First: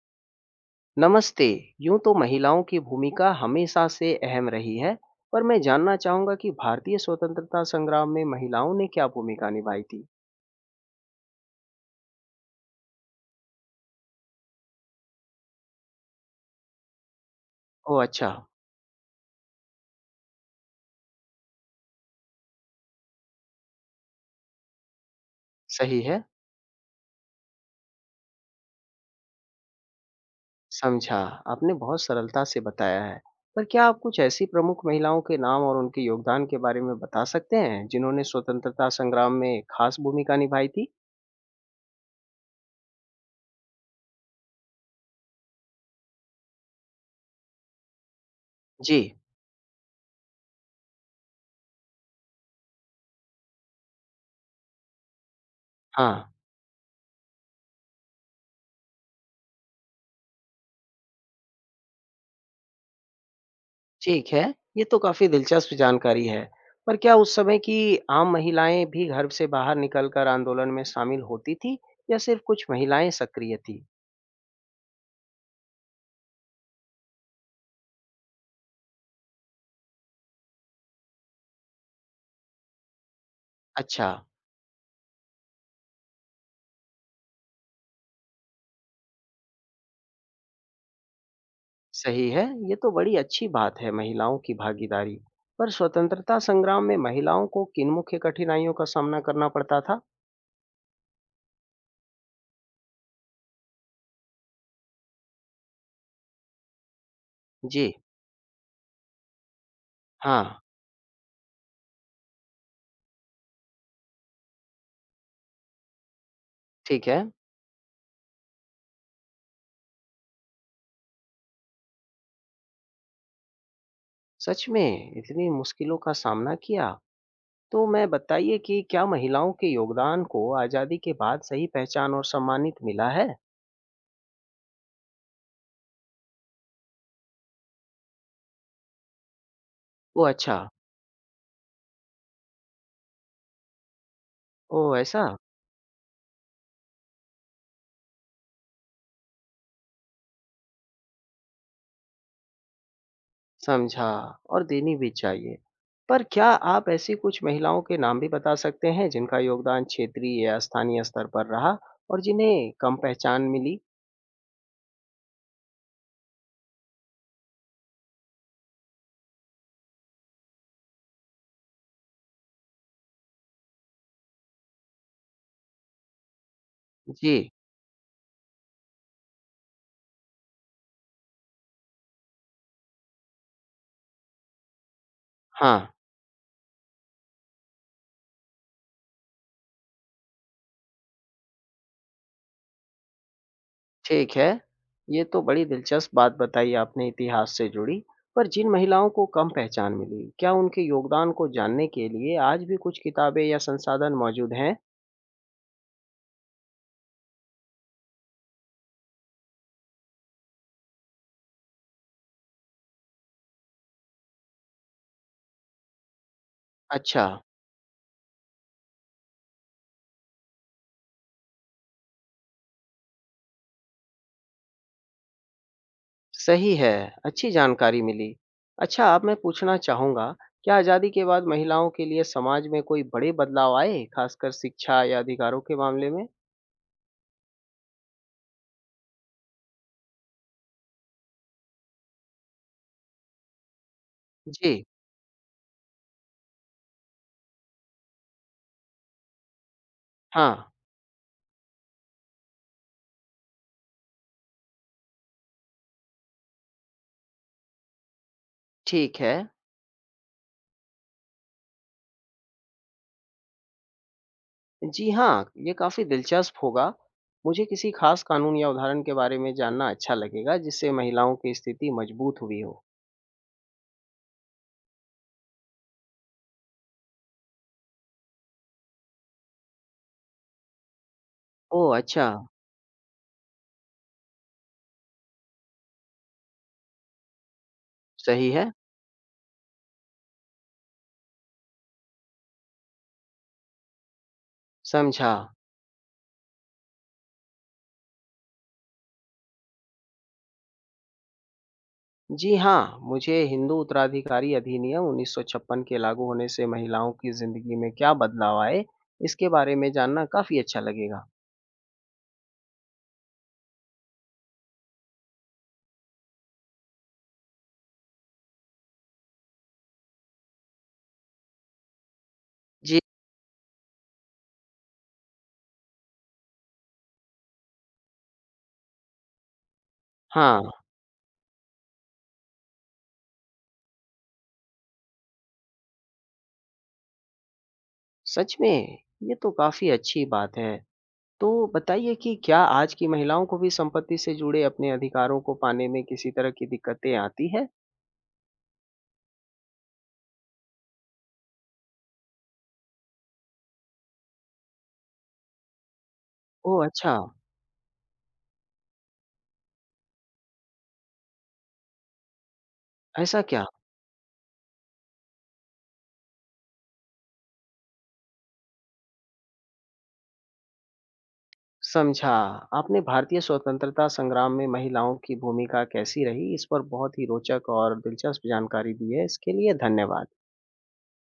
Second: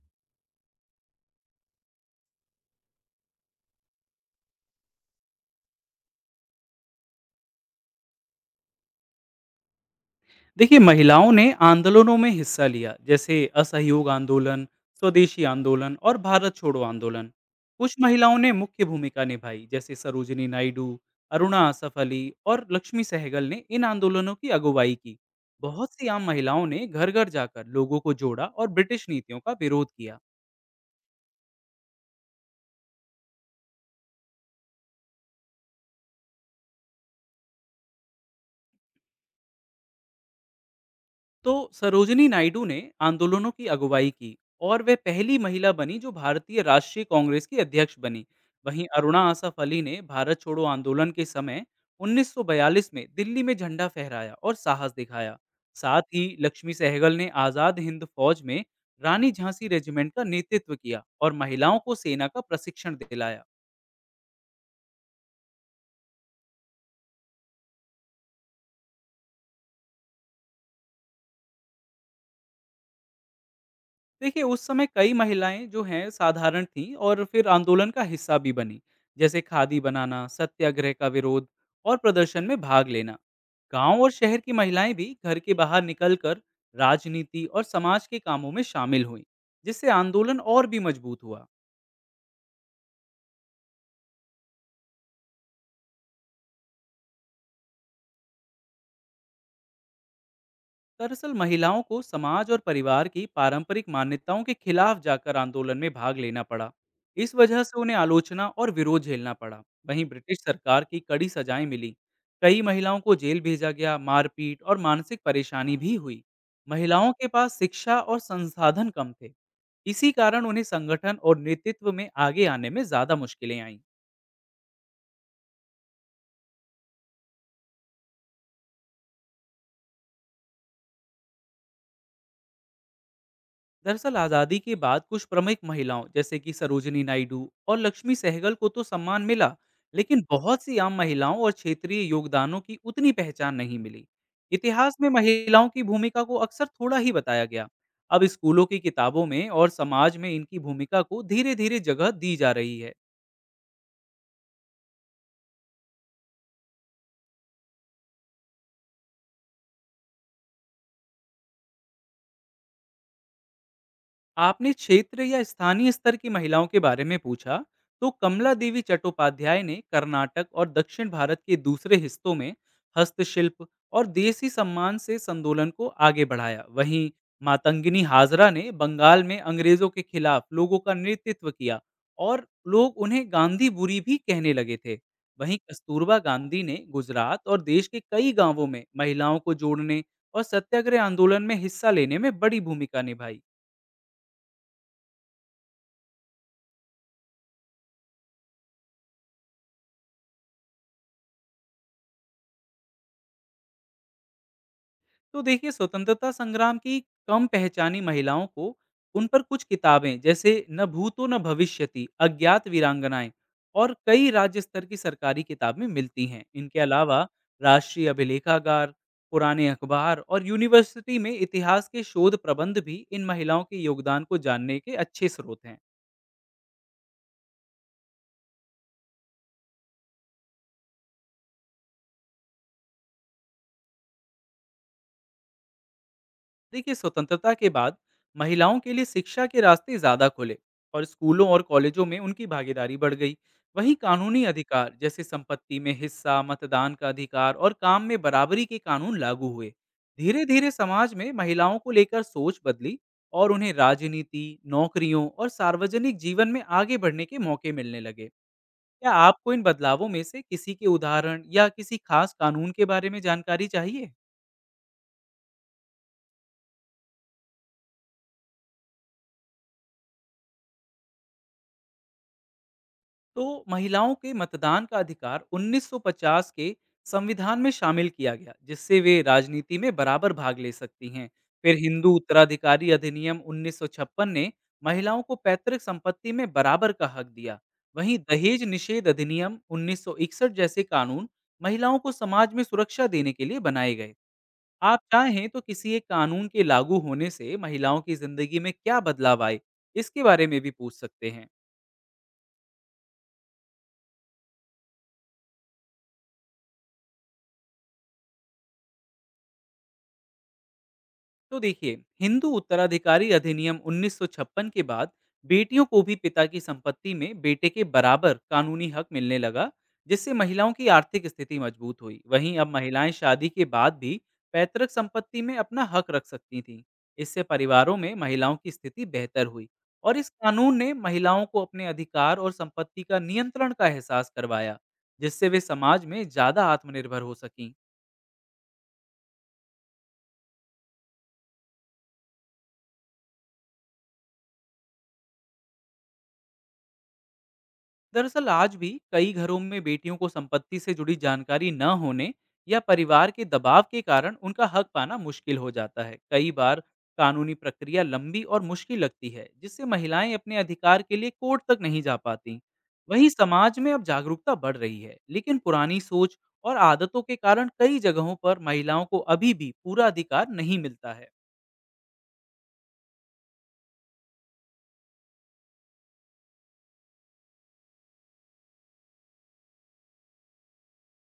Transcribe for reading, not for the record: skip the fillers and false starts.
नमस्ते। यूं तो महिलाओं की भूमिका हमेशा से अहम रही है, पर मैं जानना चाहूंगा कि भारतीय स्वतंत्रता संग्राम में महिलाओं ने क्या भूमिका निभाई थी। देखिए महिलाओं ने आंदोलनों में हिस्सा लिया। जैसे असहयोग आंदोलन, स्वदेशी आंदोलन और भारत छोड़ो आंदोलन। कुछ ओह अच्छा। महिलाओं ने मुख्य भूमिका निभाई जैसे सरोजनी नायडू, अरुणा आसफ अली और लक्ष्मी सहगल ने इन आंदोलनों की अगुवाई की। बहुत सही सी आम है। महिलाओं ने घर घर जाकर लोगों को जोड़ा और ब्रिटिश नीतियों का विरोध किया। समझा। आपने बहुत सरलता से बताया है, पर क्या आप कुछ ऐसी प्रमुख महिलाओं के नाम और उनके योगदान के बारे में बता सकते हैं जिन्होंने स्वतंत्रता संग्राम में खास भूमिका निभाई थी। तो सरोजनी नायडू ने आंदोलनों की अगुवाई की और वे पहली महिला बनी जो भारतीय राष्ट्रीय कांग्रेस की अध्यक्ष बनी। वहीं जी। अरुणा आसफ अली ने भारत छोड़ो आंदोलन के समय 1942 में दिल्ली में झंडा फहराया और साहस दिखाया। साथ ही हाँ। लक्ष्मी सहगल ने आजाद हिंद फौज में रानी झांसी रेजिमेंट का नेतृत्व किया और महिलाओं को सेना का प्रशिक्षण दिलाया। ठीक है, ये तो काफ़ी दिलचस्प जानकारी है। पर क्या उस समय की आम महिलाएं भी घर से बाहर निकलकर आंदोलन में शामिल होती थी या सिर्फ कुछ महिलाएं सक्रिय थीं? देखिए उस समय कई महिलाएं जो हैं साधारण थीं और फिर आंदोलन का हिस्सा भी बनी। जैसे खादी बनाना, सत्याग्रह का विरोध और प्रदर्शन में भाग लेना। गांव अच्छा। और शहर की महिलाएं भी घर के बाहर निकलकर राजनीति और समाज के कामों में शामिल हुईं, जिससे आंदोलन और भी मजबूत हुआ। सही है, ये तो बड़ी अच्छी बात है महिलाओं की भागीदारी। पर स्वतंत्रता संग्राम में महिलाओं को किन मुख्य कठिनाइयों का सामना करना पड़ता था? दरअसल महिलाओं को समाज और परिवार की पारंपरिक मान्यताओं के खिलाफ जाकर आंदोलन में भाग लेना पड़ा। इस वजह से जी। उन्हें आलोचना और विरोध झेलना पड़ा। वहीं ब्रिटिश हाँ। सरकार की कड़ी सजाएं मिली। कई महिलाओं को जेल भेजा गया, मारपीट और मानसिक परेशानी भी हुई। ठीक महिलाओं है। के पास शिक्षा और संसाधन कम थे। इसी कारण उन्हें संगठन और नेतृत्व में आगे आने में ज्यादा मुश्किलें आईं। सच में इतनी मुश्किलों का सामना किया? तो मैं बताइए कि क्या महिलाओं के योगदान को आज़ादी के बाद सही पहचान और सम्मानित मिला है? दरअसल आज़ादी के बाद कुछ प्रमुख महिलाओं जैसे कि सरोजनी नायडू और लक्ष्मी सहगल को तो सम्मान मिला, लेकिन ओह अच्छा। बहुत सी आम महिलाओं और क्षेत्रीय योगदानों की उतनी पहचान नहीं मिली। इतिहास ओह में ऐसा? महिलाओं की भूमिका को अक्सर थोड़ा ही बताया गया। अब स्कूलों की किताबों में और समाज में इनकी भूमिका को धीरे धीरे जगह दी जा रही है। समझा, और देनी भी चाहिए। पर क्या आप ऐसी कुछ महिलाओं के नाम भी बता सकते हैं जिनका योगदान क्षेत्रीय या स्थानीय स्तर पर रहा और जिन्हें कम पहचान मिली? आपने क्षेत्र या स्थानीय स्तर की महिलाओं के बारे में पूछा। तो कमला देवी चट्टोपाध्याय ने कर्नाटक और दक्षिण भारत के दूसरे हिस्सों में हस्तशिल्प और देसी सम्मान से इस आंदोलन को आगे बढ़ाया। वहीं जी। मातंगिनी हाजरा ने बंगाल में अंग्रेजों के खिलाफ लोगों का नेतृत्व किया और लोग उन्हें गांधी बुरी भी कहने लगे थे। वहीं हाँ। कस्तूरबा गांधी ने गुजरात और देश के कई गांवों में महिलाओं को जोड़ने और सत्याग्रह आंदोलन में हिस्सा लेने में बड़ी भूमिका निभाई। ठीक है। ये तो बड़ी दिलचस्प बात बताई आपने इतिहास से जुड़ी। पर जिन महिलाओं को कम पहचान मिली, क्या उनके योगदान को जानने के लिए आज भी कुछ किताबें या संसाधन मौजूद हैं? तो देखिए स्वतंत्रता संग्राम की कम पहचानी महिलाओं को, उन पर कुछ किताबें जैसे न भूतो न भविष्यति, अज्ञात वीरांगनाएं और कई राज्य स्तर की सरकारी किताबें मिलती हैं। इनके अलावा अच्छा। राष्ट्रीय अभिलेखागार, पुराने अखबार और यूनिवर्सिटी में इतिहास के शोध प्रबंध भी इन महिलाओं के योगदान को जानने के अच्छे स्रोत हैं। सही है, अच्छी जानकारी मिली। अच्छा, अब मैं पूछना चाहूँगा, क्या आज़ादी के बाद महिलाओं के लिए समाज में कोई बड़े बदलाव आए, खासकर शिक्षा या अधिकारों के मामले में? देखिए स्वतंत्रता के बाद महिलाओं के लिए शिक्षा के रास्ते ज्यादा खुले और स्कूलों और कॉलेजों में उनकी भागीदारी बढ़ गई। वहीं कानूनी जी। अधिकार जैसे संपत्ति में हिस्सा, मतदान का अधिकार और काम में बराबरी के कानून लागू हुए। धीरे हाँ। धीरे समाज में महिलाओं को लेकर सोच बदली और उन्हें राजनीति, नौकरियों और सार्वजनिक जीवन में आगे बढ़ने के मौके मिलने लगे। क्या ठीक है। आपको इन बदलावों में से किसी के उदाहरण या किसी खास कानून के बारे में जानकारी चाहिए? जी हाँ, ये काफ़ी दिलचस्प होगा। मुझे किसी खास कानून या उदाहरण के बारे में जानना अच्छा लगेगा, जिससे महिलाओं की स्थिति मजबूत हुई हो। तो महिलाओं के मतदान का अधिकार 1950 के संविधान में शामिल किया गया, जिससे वे राजनीति में बराबर भाग ले सकती हैं। फिर ओह! हिंदू अच्छा। उत्तराधिकारी अधिनियम 1956 ने महिलाओं को पैतृक संपत्ति में बराबर का हक दिया। वहीं सही दहेज है। निषेध अधिनियम 1961 जैसे कानून महिलाओं को समाज में सुरक्षा देने के लिए बनाए गए। आप समझा। चाहें तो किसी एक कानून के लागू होने से महिलाओं की जिंदगी में क्या बदलाव आए, इसके बारे में भी पूछ सकते हैं। जी हाँ, मुझे हिंदू उत्तराधिकारी अधिनियम 1956 के लागू होने से महिलाओं की ज़िंदगी में क्या बदलाव आए, इसके बारे में जानना काफ़ी अच्छा लगेगा। तो देखिए हिंदू उत्तराधिकारी अधिनियम 1956 के बाद बेटियों को भी पिता की संपत्ति में बेटे के बराबर कानूनी हक मिलने लगा, जिससे महिलाओं की आर्थिक स्थिति मजबूत हुई। वहीं अब जी महिलाएं शादी के बाद भी पैतृक संपत्ति में अपना हक रख सकती थीं। इससे परिवारों में महिलाओं की स्थिति बेहतर हुई और इस हाँ, कानून ने महिलाओं को अपने अधिकार और संपत्ति का नियंत्रण का एहसास करवाया, जिससे वे समाज में ज्यादा आत्मनिर्भर हो सकें। सच में ये तो काफ़ी अच्छी बात है। तो बताइए कि क्या आज की महिलाओं को भी संपत्ति से जुड़े अपने अधिकारों को पाने में किसी तरह की दिक्कतें आती है? दरअसल आज भी कई घरों में बेटियों को संपत्ति से जुड़ी जानकारी न होने या परिवार के दबाव के कारण उनका हक पाना मुश्किल हो जाता है। कई बार ओह अच्छा। कानूनी प्रक्रिया लंबी और मुश्किल लगती है, जिससे महिलाएं अपने अधिकार के लिए कोर्ट तक नहीं जा पाती। वहीं ऐसा क्या? समाज में अब जागरूकता बढ़ रही है, लेकिन पुरानी सोच और आदतों के कारण कई जगहों पर महिलाओं को अभी भी पूरा अधिकार नहीं मिलता है। समझा। आपने भारतीय स्वतंत्रता संग्राम में महिलाओं की भूमिका कैसी रही, इस पर बहुत ही रोचक और दिलचस्प जानकारी दी है। इसके लिए धन्यवाद।